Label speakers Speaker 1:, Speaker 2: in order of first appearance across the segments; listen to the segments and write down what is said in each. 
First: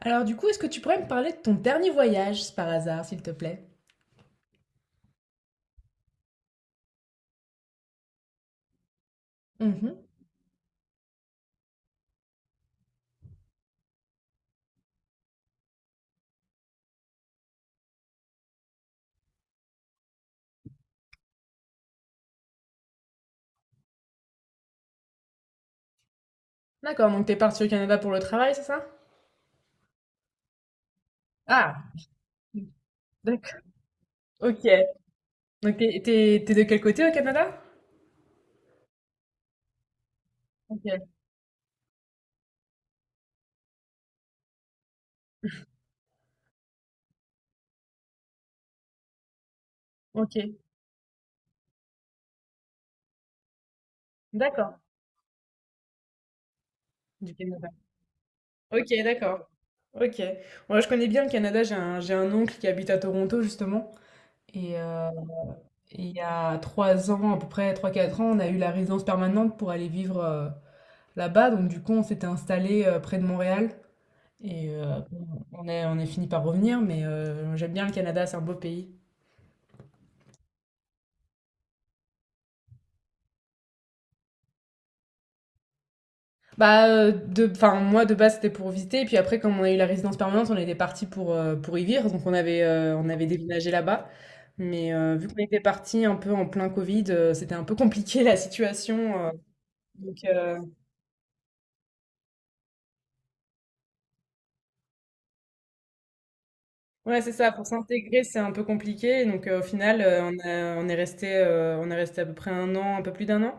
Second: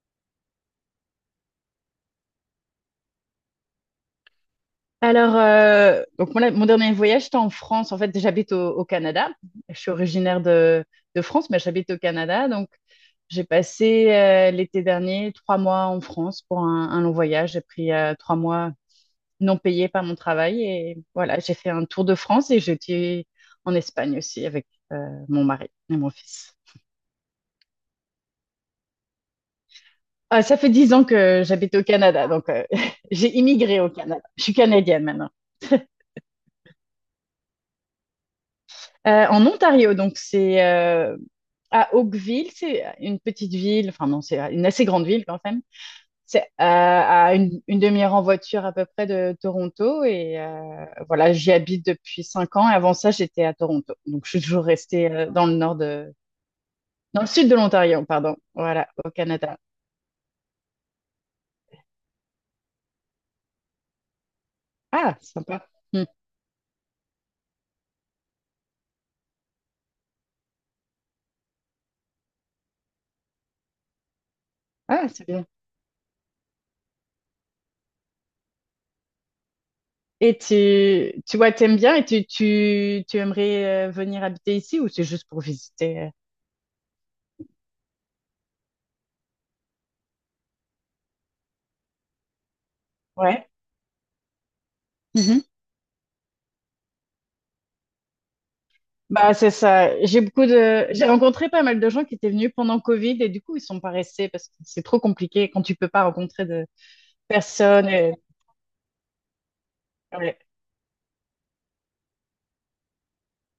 Speaker 1: Alors du coup, est-ce que tu pourrais me parler de ton dernier voyage, par hasard, s'il te plaît?
Speaker 2: Alors, donc mon dernier voyage, c'était en France. En fait, j'habite au Canada. Je suis
Speaker 1: Mhm.
Speaker 2: originaire de France, mais j'habite au Canada. Donc, j'ai passé l'été dernier 3 mois en France pour un long voyage. J'ai pris 3 mois non payés par mon travail. Et voilà, j'ai fait un tour de France et j'étais en Espagne aussi avec euh, mon mari et mon fils.
Speaker 1: D'accord, donc t'es parti au Canada pour le travail, c'est ça?
Speaker 2: Ah, ça fait 10 ans que j'habite au
Speaker 1: Ah,
Speaker 2: Canada. Donc, j'ai
Speaker 1: d'accord.
Speaker 2: immigré au Canada. Je suis
Speaker 1: Ok.
Speaker 2: canadienne maintenant.
Speaker 1: Donc t'es de quel côté au Canada?
Speaker 2: En Ontario, donc c'est
Speaker 1: Ok,
Speaker 2: à Oakville, c'est une petite ville, enfin non, c'est une assez grande ville quand même. C'est à une demi-heure en voiture à peu près de Toronto et
Speaker 1: ok,
Speaker 2: voilà, j'y habite depuis 5 ans. Et avant ça, j'étais à Toronto, donc je suis toujours
Speaker 1: d'accord.
Speaker 2: restée dans le
Speaker 1: Du
Speaker 2: sud de
Speaker 1: Canada.
Speaker 2: l'Ontario, pardon,
Speaker 1: Ok,
Speaker 2: voilà, au
Speaker 1: d'accord.
Speaker 2: Canada.
Speaker 1: Ok. Moi, je connais bien le Canada. J'ai un oncle qui habite à Toronto, justement. Et
Speaker 2: Ah, sympa. Hmm.
Speaker 1: il y a trois ans, à peu près trois quatre ans, on a eu la résidence permanente pour aller vivre là-bas. Donc, du coup, on s'était installé près de Montréal. Et
Speaker 2: Ah, c'est bien.
Speaker 1: on est fini par revenir, mais j'aime bien le Canada, c'est un beau pays.
Speaker 2: Et tu vois, t'aimes bien et tu aimerais venir habiter ici ou c'est juste pour visiter?
Speaker 1: Bah, de, enfin, moi de base c'était pour visiter, et puis après, comme on a eu la résidence permanente, on était parti pour y vivre, donc on avait
Speaker 2: Ouais.
Speaker 1: déménagé là-bas. Mais vu qu'on était parti un peu en plein Covid, c'était un peu compliqué la situation.
Speaker 2: Bah, c'est ça.
Speaker 1: Donc, euh,
Speaker 2: J'ai rencontré pas mal de gens qui étaient venus pendant Covid et du coup, ils sont pas restés parce que c'est trop compliqué quand tu peux pas rencontrer de
Speaker 1: ouais, c'est ça, pour
Speaker 2: personnes.
Speaker 1: s'intégrer, c'est un peu compliqué. Donc, au final,
Speaker 2: Ouais.
Speaker 1: on est resté à peu près un an, un peu plus d'un an,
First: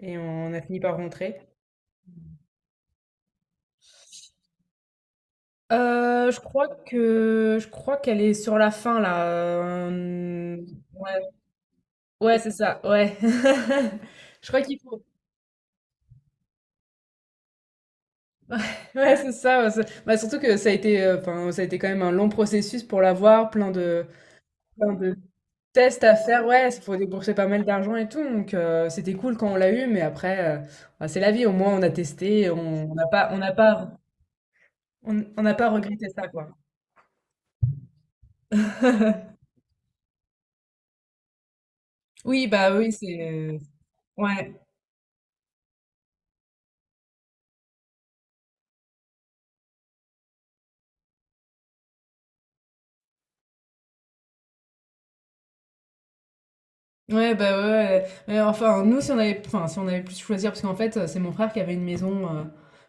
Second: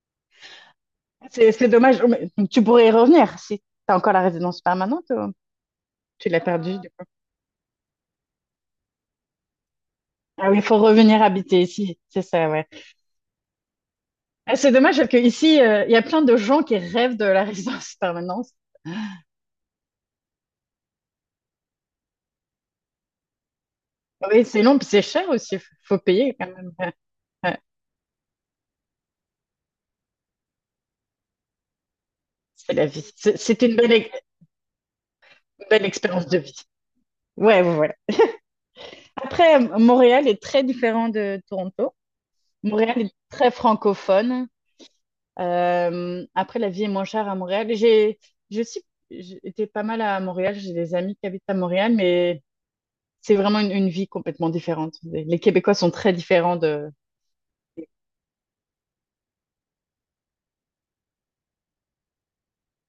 Speaker 1: et on a fini par rentrer.
Speaker 2: C'est dommage. Mais tu pourrais y revenir si t'as encore la résidence permanente ou tu l'as
Speaker 1: Je crois
Speaker 2: perdue du coup.
Speaker 1: que je crois qu'elle est sur la fin là.
Speaker 2: Ah oui, il faut
Speaker 1: Ouais,
Speaker 2: revenir habiter ici. C'est
Speaker 1: ouais,
Speaker 2: ça,
Speaker 1: c'est
Speaker 2: ouais.
Speaker 1: ça. Ouais. Je
Speaker 2: Ah,
Speaker 1: crois
Speaker 2: c'est
Speaker 1: qu'il
Speaker 2: dommage
Speaker 1: faut.
Speaker 2: parce que ici, il y a plein de gens qui rêvent de la résidence permanente.
Speaker 1: Ouais, c'est ça. Ouais, c'est- bah, surtout que ça a été, enfin, ça a été quand même un long processus pour l'avoir,
Speaker 2: Oui, c'est long, puis
Speaker 1: plein
Speaker 2: c'est
Speaker 1: de
Speaker 2: cher aussi. Faut
Speaker 1: tests à
Speaker 2: payer
Speaker 1: faire.
Speaker 2: quand
Speaker 1: Ouais,
Speaker 2: même.
Speaker 1: il faut débourser pas
Speaker 2: Ouais, ouais.
Speaker 1: mal d'argent et tout. Donc c'était cool quand on l'a eu, mais après, bah, c'est la vie. Au moins, on a testé,
Speaker 2: C'est la vie. C'est c'est une belle,
Speaker 1: on n'a pas
Speaker 2: belle
Speaker 1: regretté
Speaker 2: expérience
Speaker 1: ça,
Speaker 2: de
Speaker 1: quoi.
Speaker 2: vie. Ouais, ouais, ouais. Après, Montréal est très différent de Toronto.
Speaker 1: Oui, bah oui,
Speaker 2: Montréal est très
Speaker 1: c'est.
Speaker 2: francophone.
Speaker 1: Ouais.
Speaker 2: Après, la vie est moins chère à Montréal. J'ai aussi j'ai été pas mal à Montréal. J'ai des amis qui habitent à Montréal, mais c'est vraiment une vie complètement différente. Les Québécois sont très différents de...
Speaker 1: Ouais, bah ouais, ouais. Mais enfin, nous, si on avait, enfin, si on avait plus choisir, parce qu'en fait, c'est mon frère qui avait une maison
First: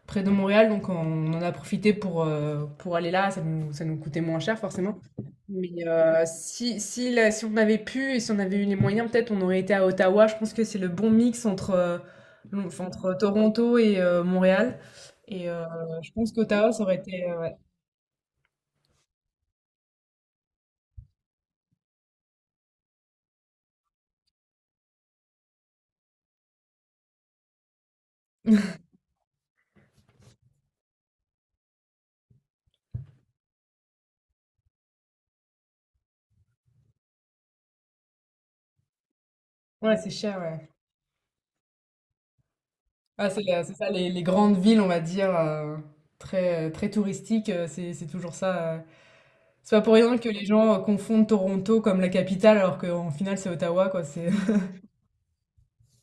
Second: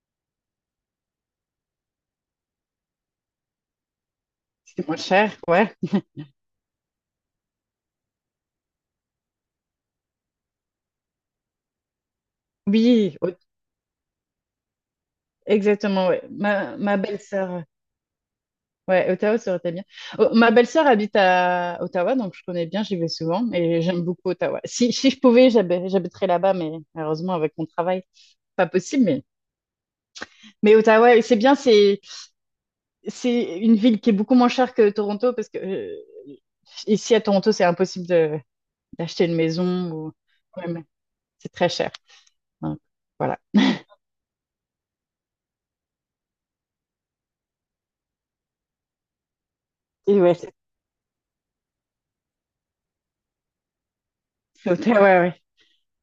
Speaker 1: près de Montréal, donc on en a profité pour aller là, ça nous coûtait moins cher,
Speaker 2: C'est moins
Speaker 1: forcément.
Speaker 2: cher,
Speaker 1: Mais
Speaker 2: ouais.
Speaker 1: si, si, la si on avait pu et si on avait eu les moyens, peut-être on aurait été à Ottawa. Je pense que c'est le bon mix entre, enfin, entre
Speaker 2: Oui,
Speaker 1: Toronto et Montréal. Et
Speaker 2: exactement,
Speaker 1: je
Speaker 2: ouais.
Speaker 1: pense qu'Ottawa,
Speaker 2: Ma,
Speaker 1: ça aurait
Speaker 2: ma
Speaker 1: été... ouais,
Speaker 2: belle-sœur. Ouais, Ottawa, ça aurait été bien. Oh, ma belle-sœur habite à Ottawa, donc je connais bien, j'y vais souvent et j'aime beaucoup Ottawa. Si je pouvais, j'habiterais là-bas, mais malheureusement, avec mon travail, pas possible. Mais Ottawa, oui, c'est bien, c'est une ville qui est beaucoup moins chère que Toronto parce que ici à Toronto, c'est impossible d'acheter une maison
Speaker 1: ouais, c'est
Speaker 2: ou
Speaker 1: cher,
Speaker 2: ouais,
Speaker 1: ouais.
Speaker 2: mais c'est très cher. Donc,
Speaker 1: Ah,
Speaker 2: voilà.
Speaker 1: c'est ça, les grandes villes, on va dire, très, très touristiques, c'est toujours ça. Euh, c'est pas pour rien
Speaker 2: Et
Speaker 1: que
Speaker 2: ouais,
Speaker 1: les
Speaker 2: c'est-
Speaker 1: gens confondent Toronto comme la capitale, alors qu'en final, c'est Ottawa, quoi. C'est...
Speaker 2: c'est Ottawa, ouais, ouais.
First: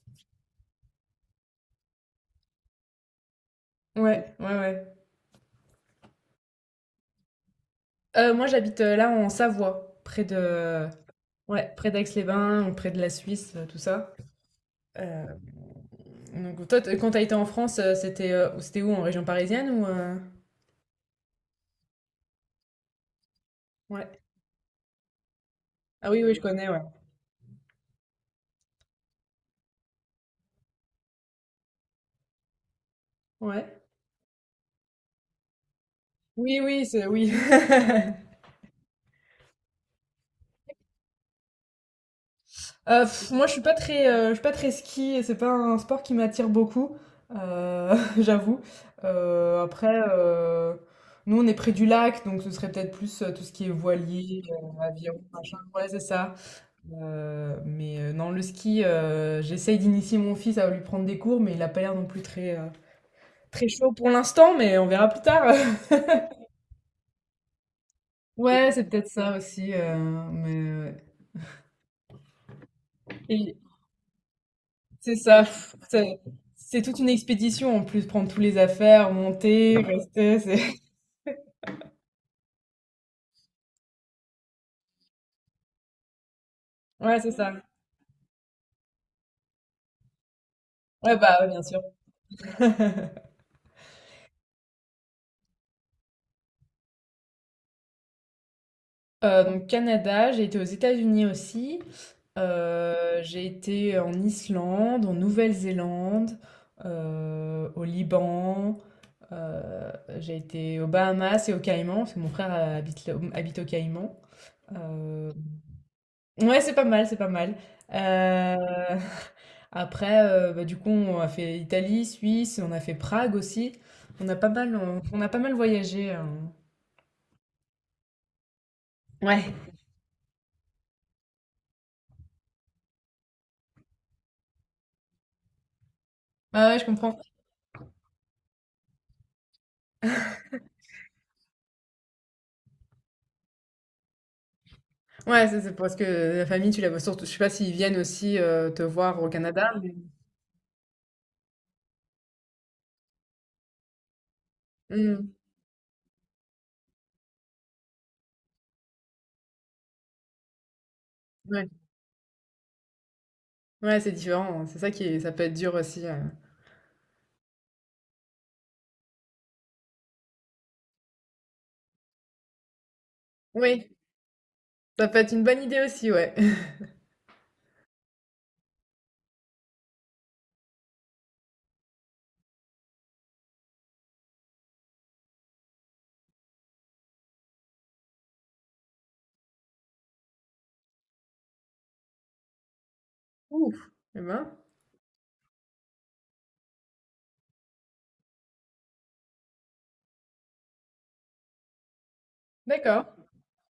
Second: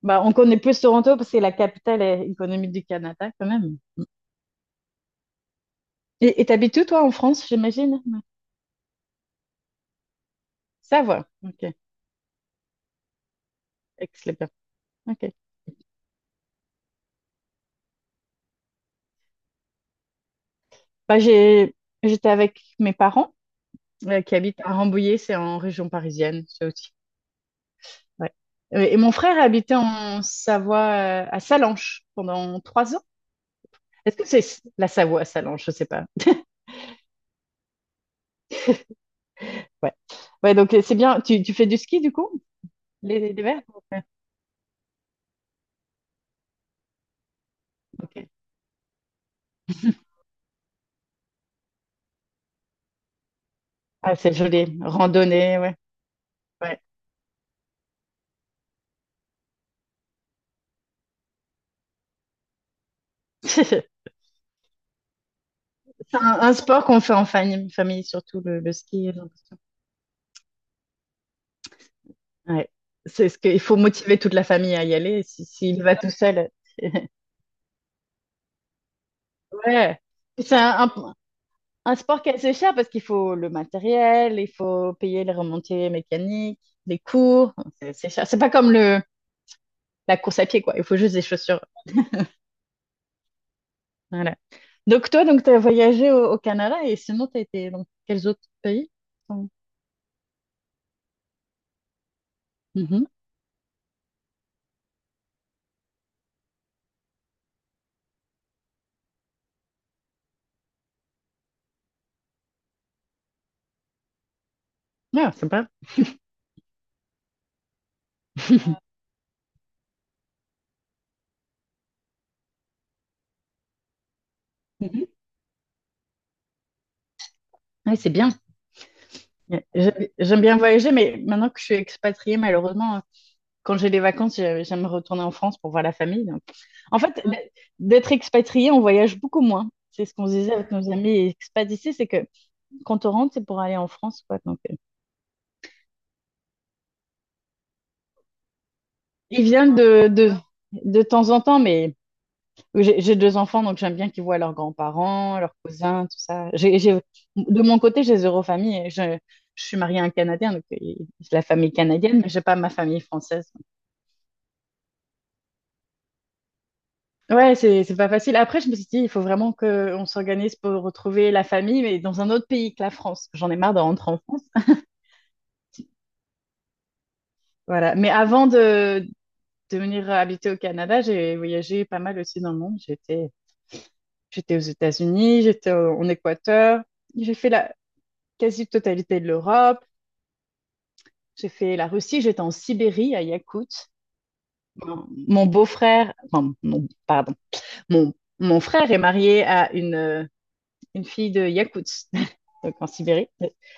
Speaker 2: Bah, on connaît plus Toronto parce que c'est la capitale économique du Canada quand même.
Speaker 1: Ouais, ouais, ouais.
Speaker 2: Et t'habites où, toi, en France, j'imagine?
Speaker 1: Moi, j'habite là en Savoie, près de...
Speaker 2: Ça va. OK.
Speaker 1: Ouais, près d'Aix-les-Bains, ou près de la Suisse, tout ça.
Speaker 2: Excellent.
Speaker 1: Euh,
Speaker 2: OK.
Speaker 1: donc, toi, t- quand t'as été en France, c'était où, en région parisienne ou...
Speaker 2: Bah, j'étais avec mes parents
Speaker 1: ouais.
Speaker 2: qui habitent à Rambouillet, c'est en région
Speaker 1: Ah oui, oui, je
Speaker 2: parisienne, ça
Speaker 1: connais, ouais.
Speaker 2: aussi. Ouais. Et mon frère habitait en Savoie, à Salanches, pendant 3 ans.
Speaker 1: Ouais.
Speaker 2: Est-ce que c'est la Savoie à Salanches? Je sais pas.
Speaker 1: Oui, oui, c'est... Oui.
Speaker 2: Ouais. Ouais, donc c'est bien. Tu fais du ski du coup? Les,
Speaker 1: Pff,
Speaker 2: les
Speaker 1: moi, je suis
Speaker 2: verts?
Speaker 1: pas
Speaker 2: Ouais.
Speaker 1: très, je suis pas très ski et c'est pas un sport qui m'attire beaucoup,
Speaker 2: Ok.
Speaker 1: j'avoue. Euh, après, euh, Nous, on est près du lac, donc ce serait peut-être plus tout ce qui est
Speaker 2: Ah, c'est
Speaker 1: voilier,
Speaker 2: joli.
Speaker 1: aviron, machin.
Speaker 2: Randonnée, ouais.
Speaker 1: Ouais, c'est ça.
Speaker 2: Ouais.
Speaker 1: Non, le ski, j'essaye d'initier mon fils à lui prendre des cours, mais il a pas l'air non plus très, très chaud pour l'instant, mais on verra plus tard.
Speaker 2: C'est un sport qu'on fait en famille, surtout le,
Speaker 1: Ouais,
Speaker 2: le
Speaker 1: c'est
Speaker 2: ski,
Speaker 1: peut-être
Speaker 2: j'ai
Speaker 1: ça
Speaker 2: l'impression.
Speaker 1: aussi. Euh, mais...
Speaker 2: Ouais. C'est ce que,
Speaker 1: euh,
Speaker 2: il faut motiver toute la famille à y
Speaker 1: c'est
Speaker 2: aller.
Speaker 1: ça.
Speaker 2: Si,
Speaker 1: Pff,
Speaker 2: S'il va tout
Speaker 1: C'est
Speaker 2: seul.
Speaker 1: c'est toute une expédition en plus, prendre tous les affaires, monter,
Speaker 2: Ouais.
Speaker 1: rester.
Speaker 2: C'est
Speaker 1: C'est...
Speaker 2: un sport qui est assez cher parce qu'il faut le matériel, il faut payer les remontées mécaniques, les
Speaker 1: Ouais, c'est ça.
Speaker 2: cours. C'est cher. C'est pas comme la course à pied, quoi. Il faut juste
Speaker 1: Ouais,
Speaker 2: des
Speaker 1: bah, ouais,
Speaker 2: chaussures.
Speaker 1: bien sûr.
Speaker 2: Voilà. Donc, toi, donc, tu as voyagé au Canada et sinon, tu as été dans quels autres pays?
Speaker 1: Donc, Canada, j'ai été aux États-Unis aussi.
Speaker 2: Mhm.
Speaker 1: J'ai été en Islande, en Nouvelle-Zélande, au Liban. euh, j'ai été aux Bahamas et aux Caïmans, parce que mon frère habite aux Caïmans.
Speaker 2: Ouais, sympa.
Speaker 1: Ouais, c'est pas mal, c'est pas mal. Heu, après, bah, du coup, on a fait Italie, Suisse, on a fait Prague aussi. On a pas mal, on
Speaker 2: Mhm.
Speaker 1: on a pas mal voyagé,
Speaker 2: Ouais, c'est bien.
Speaker 1: ouais.
Speaker 2: Ouais. J'aime bien voyager, mais maintenant que je suis expatriée, malheureusement, quand j'ai les vacances, j'aime retourner en France pour voir la famille. Donc.
Speaker 1: Ouais, ouais, je
Speaker 2: En
Speaker 1: comprends.
Speaker 2: fait, d'être expatrié, on voyage beaucoup moins. C'est ce qu'on se disait avec nos amis expats ici, c'est que quand on rentre, c'est pour aller en France, quoi. Donc,
Speaker 1: Ouais, c'est parce que la famille, tu la vois surtout je sais pas s'ils viennent aussi, te voir au
Speaker 2: ils
Speaker 1: Canada,
Speaker 2: viennent
Speaker 1: mais
Speaker 2: de temps en temps, mais j'ai 2 enfants, donc j'aime bien qu'ils voient leurs
Speaker 1: mmh,
Speaker 2: grands-parents, leurs cousins, tout ça. De mon côté, j'ai zéro famille. Je suis mariée à un Canadien, donc j'ai la
Speaker 1: ouais.
Speaker 2: famille canadienne, mais j'ai pas ma famille française.
Speaker 1: Ouais, c'est différent, hein. C'est ça qui est ça peut être dur aussi,
Speaker 2: Ouais, c'est pas facile. Après, je me suis dit, il faut vraiment qu'on s'organise pour retrouver la famille, mais dans un autre pays que la France. J'en ai marre de
Speaker 1: oui,
Speaker 2: rentrer en France.
Speaker 1: ça peut être une bonne idée aussi, ouais.
Speaker 2: Voilà. Mais avant de venir habiter au Canada, j'ai voyagé pas mal aussi dans le monde. J'étais aux États-Unis, j'étais en Équateur, j'ai fait la quasi-totalité de l'Europe, j'ai fait la Russie, j'étais en Sibérie, à
Speaker 1: Ouf!
Speaker 2: Yakoutsk.
Speaker 1: Et ben,
Speaker 2: Mon beau-frère, enfin, pardon, mon, mon frère est marié à une fille de Yakoutsk, donc en
Speaker 1: d'accord.
Speaker 2: Sibérie.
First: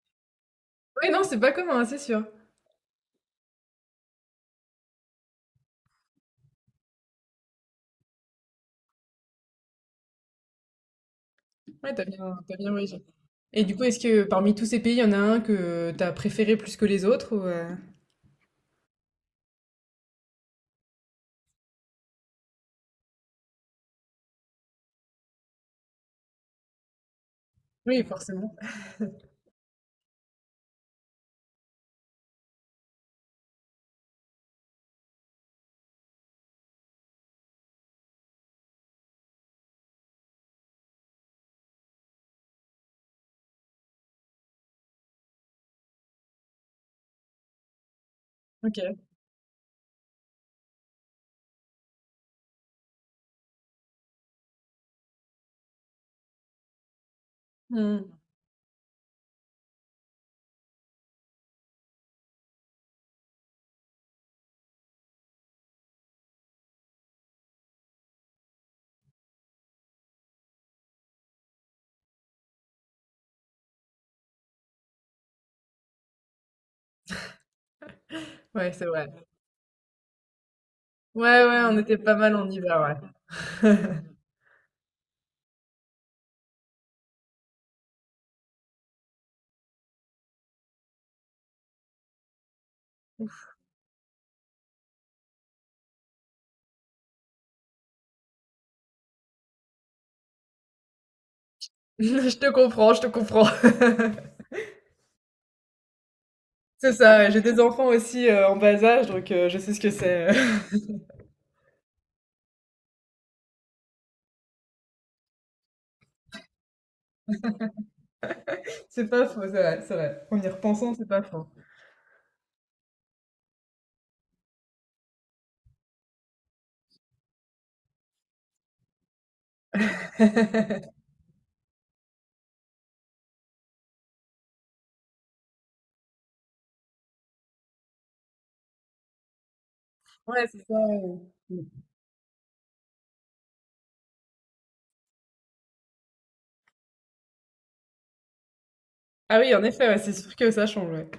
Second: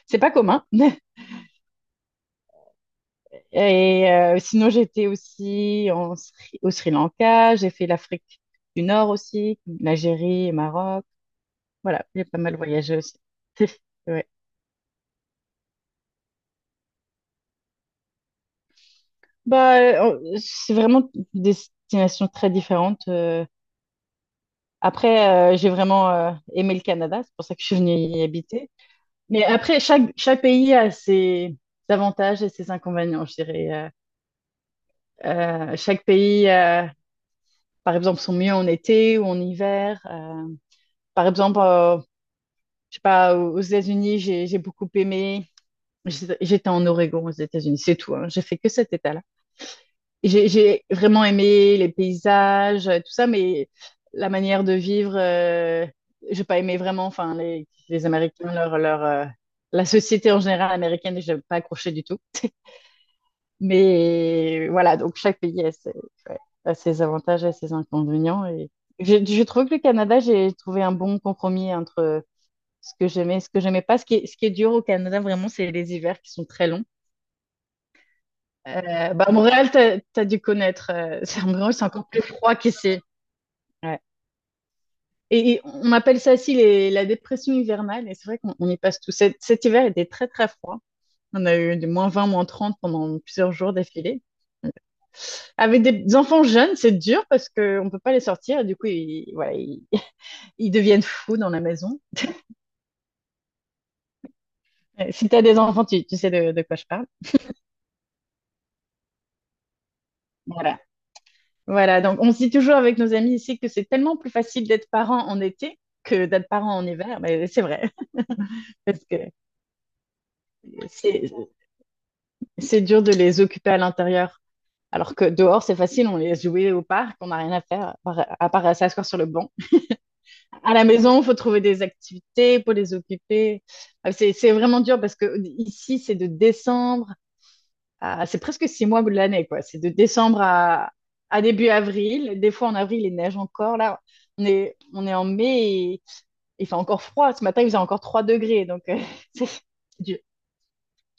Speaker 2: C'est pas commun.
Speaker 1: Oui, non, c'est pas commun, hein, c'est sûr.
Speaker 2: Et sinon, j'étais aussi au Sri Lanka, j'ai fait l'Afrique du Nord aussi, l'Algérie et Maroc.
Speaker 1: Ouais,
Speaker 2: Voilà, j'ai pas
Speaker 1: t'as
Speaker 2: mal
Speaker 1: bien
Speaker 2: voyagé
Speaker 1: voyagé.
Speaker 2: aussi.
Speaker 1: Et du coup, est-ce que
Speaker 2: Ouais.
Speaker 1: parmi tous ces pays, il y en a un que t'as préféré plus que les autres ou, heu?
Speaker 2: Bah, c'est vraiment des destinations très différentes. Après, j'ai vraiment aimé le Canada, c'est pour ça que je suis venue
Speaker 1: Oui,
Speaker 2: y
Speaker 1: forcément.
Speaker 2: habiter. Mais après, chaque pays a ses avantages et ses inconvénients, je dirais. Euh, Chaque pays par exemple, sont mieux en été ou en hiver. Par exemple, je sais pas, aux États-Unis, j'ai beaucoup aimé. J'étais en Oregon aux États-Unis, c'est tout, hein. J'ai fait que cet
Speaker 1: OK.
Speaker 2: état-là. Et j'ai vraiment aimé les paysages, tout ça, mais la manière de vivre, j'ai pas aimé vraiment. Enfin, les,
Speaker 1: Mmh.
Speaker 2: les Américains, la société en général américaine, j'ai pas accroché du tout. Mais voilà, donc chaque pays a ouais, ses avantages et ses inconvénients. Et je trouve que le Canada, j'ai trouvé un bon compromis entre ce que j'aimais et ce que j'aimais pas. Ce qui est dur au Canada, vraiment, c'est les hivers qui sont très longs.
Speaker 1: Ouais, c'est vrai.
Speaker 2: Bah, à Montréal, t'as dû connaître.
Speaker 1: Ouais,
Speaker 2: À
Speaker 1: ouais,
Speaker 2: Montréal,
Speaker 1: on
Speaker 2: c'est
Speaker 1: était
Speaker 2: encore
Speaker 1: pas
Speaker 2: plus
Speaker 1: mal en
Speaker 2: froid
Speaker 1: hiver,
Speaker 2: qu'ici.
Speaker 1: ouais.
Speaker 2: Ouais. Et on appelle ça aussi la dépression hivernale. Et c'est vrai qu'on y passe tout. Cet hiver était très, très froid. On a eu du -20, -30 pendant plusieurs jours d'affilée. Avec des enfants jeunes, c'est dur parce qu'on ne peut pas les sortir. Et du coup, voilà, ils deviennent fous dans la maison.
Speaker 1: Je te comprends.
Speaker 2: Si tu as des enfants, tu sais de quoi je
Speaker 1: C'est
Speaker 2: parle.
Speaker 1: ça, ouais, j'ai des enfants aussi, en bas âge, donc je sais ce que c'est.
Speaker 2: Voilà. Voilà. Donc, on se dit toujours avec nos amis ici que c'est tellement plus facile d'être parent en été que d'être parent en hiver. Mais c'est vrai. Parce
Speaker 1: C'est
Speaker 2: que
Speaker 1: pas faux, c'est vrai, c'est vrai. En y repensant, c'est pas
Speaker 2: c'est,
Speaker 1: faux.
Speaker 2: c'est dur de les occuper à l'intérieur. Alors que dehors, c'est facile. On les joue au parc. On n'a rien à faire à part s'asseoir sur le banc. À la maison, il faut trouver des activités pour les occuper. C'est vraiment dur parce que ici, c'est presque 6 mois de l'année, quoi. C'est de décembre
Speaker 1: Ouais, c'est ça, ouais.
Speaker 2: à
Speaker 1: Mmh.
Speaker 2: début avril. Des fois, en avril, il neige encore. Là, on est en mai et il fait encore froid. Ce matin, il faisait encore 3 degrés. Donc,
Speaker 1: Ah
Speaker 2: c'est
Speaker 1: oui,
Speaker 2: c'est
Speaker 1: en effet, ouais, c'est
Speaker 2: dur.
Speaker 1: sûr que ça change, ouais.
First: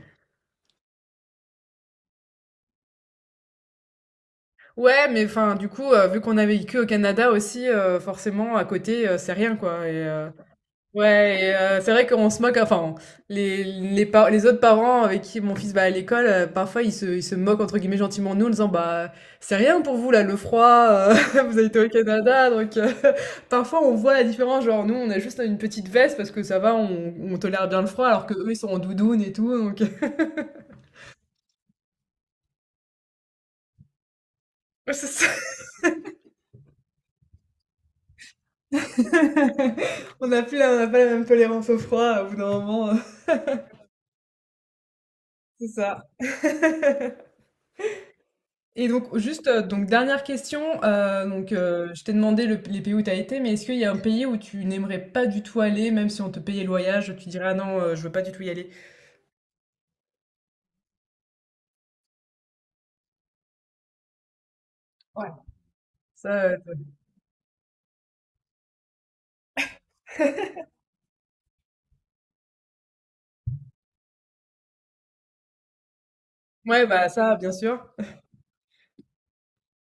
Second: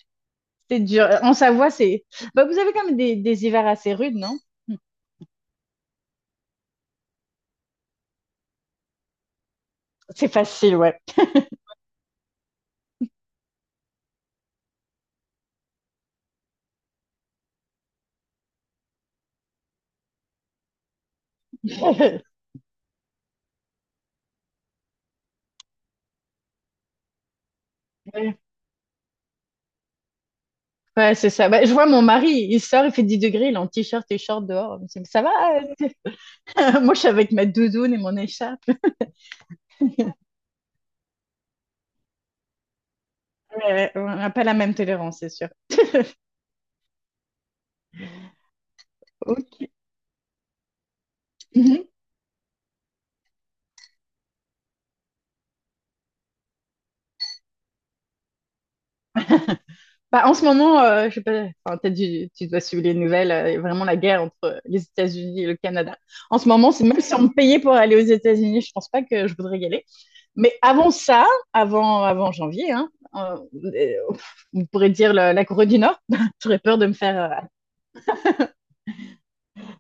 Speaker 2: C'est dur. En Savoie, c'est. Bah, vous avez quand même des hivers assez rudes, non?
Speaker 1: Ouais, mais enfin, du coup, vu qu'on a vécu au Canada aussi, forcément à côté, c'est rien, quoi et
Speaker 2: C'est facile, ouais.
Speaker 1: ouais et c'est vrai qu'on se moque, enfin, les par les autres parents avec qui mon fils va à l'école, parfois ils se «moquent» entre guillemets gentiment de nous en disant: «Bah, c'est rien pour vous là, le froid, vous habitez au Canada donc parfois on voit la différence, genre nous on a juste une petite veste parce que ça va, on tolère bien le froid alors que eux ils sont en doudoune et tout donc
Speaker 2: Ouais, c'est ça. Bah, je vois mon mari, il sort, il fait 10 degrés, il est en t-shirt et short dehors. Je me dis, mais
Speaker 1: c'est
Speaker 2: ça
Speaker 1: ça.
Speaker 2: va? Moi, je suis avec ma doudoune et mon écharpe.
Speaker 1: On n'a pas la même tolérance au froid au bout d'un moment,
Speaker 2: Ouais, on n'a pas la même tolérance, c'est sûr.
Speaker 1: c'est ça. Et donc, juste,
Speaker 2: Ok.
Speaker 1: donc dernière question.
Speaker 2: Mhm.
Speaker 1: Je t'ai demandé les pays où tu as été, mais est-ce qu'il y a un pays où tu n'aimerais pas du tout aller, même si on te payait le voyage, tu dirais, ah non, je veux pas du tout y aller.
Speaker 2: Bah, en ce moment, je sais pas, enfin, tu dois suivre les nouvelles, il y a vraiment la guerre entre les
Speaker 1: Ouais.
Speaker 2: États-Unis et le Canada.
Speaker 1: Ça,
Speaker 2: En ce moment, c'est même si on me payait pour aller aux États-Unis, je pense pas que je voudrais y aller. Mais avant ça, avant janvier, hein, euh, euh, on pourrait dire la Corée du Nord, j'aurais peur
Speaker 1: ouais,
Speaker 2: de me
Speaker 1: bah
Speaker 2: faire
Speaker 1: ça, bien sûr.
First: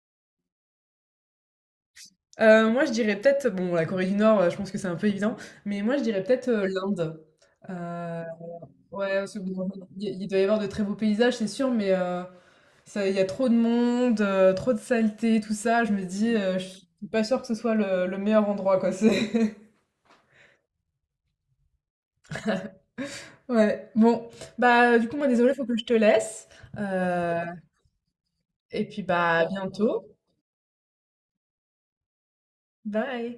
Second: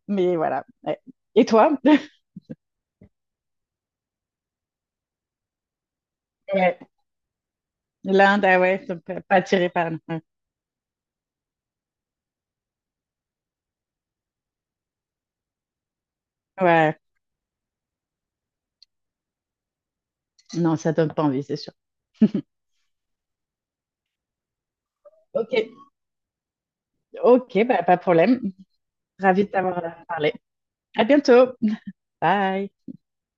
Speaker 2: Mais voilà. Ouais. Et toi?
Speaker 1: Moi, je dirais peut-être, bon, la Corée du Nord, je pense que c'est un peu évident, mais moi, je dirais peut-être
Speaker 2: Ouais.
Speaker 1: l'Inde. Euh,
Speaker 2: L'Inde, ah ouais, ça me
Speaker 1: ouais,
Speaker 2: fait
Speaker 1: parce
Speaker 2: pas
Speaker 1: que bon,
Speaker 2: attiré par l'Inde.
Speaker 1: il doit y avoir de très beaux paysages, c'est sûr, mais ça, il y a trop de monde, trop de saleté, tout ça. Je me dis, je suis
Speaker 2: Ouais.
Speaker 1: pas sûre que ce soit le meilleur endroit, quoi. C'est...
Speaker 2: Non, ça donne pas envie, c'est sûr.
Speaker 1: Ouais, bon, bah, du coup, moi,
Speaker 2: Ok.
Speaker 1: désolée, faut que je te laisse, heu
Speaker 2: Ok, bah, pas de problème.
Speaker 1: et puis, bah,
Speaker 2: Ravie
Speaker 1: à
Speaker 2: de t'avoir
Speaker 1: bientôt.
Speaker 2: parlé. À bientôt. Bye.
Speaker 1: Bye.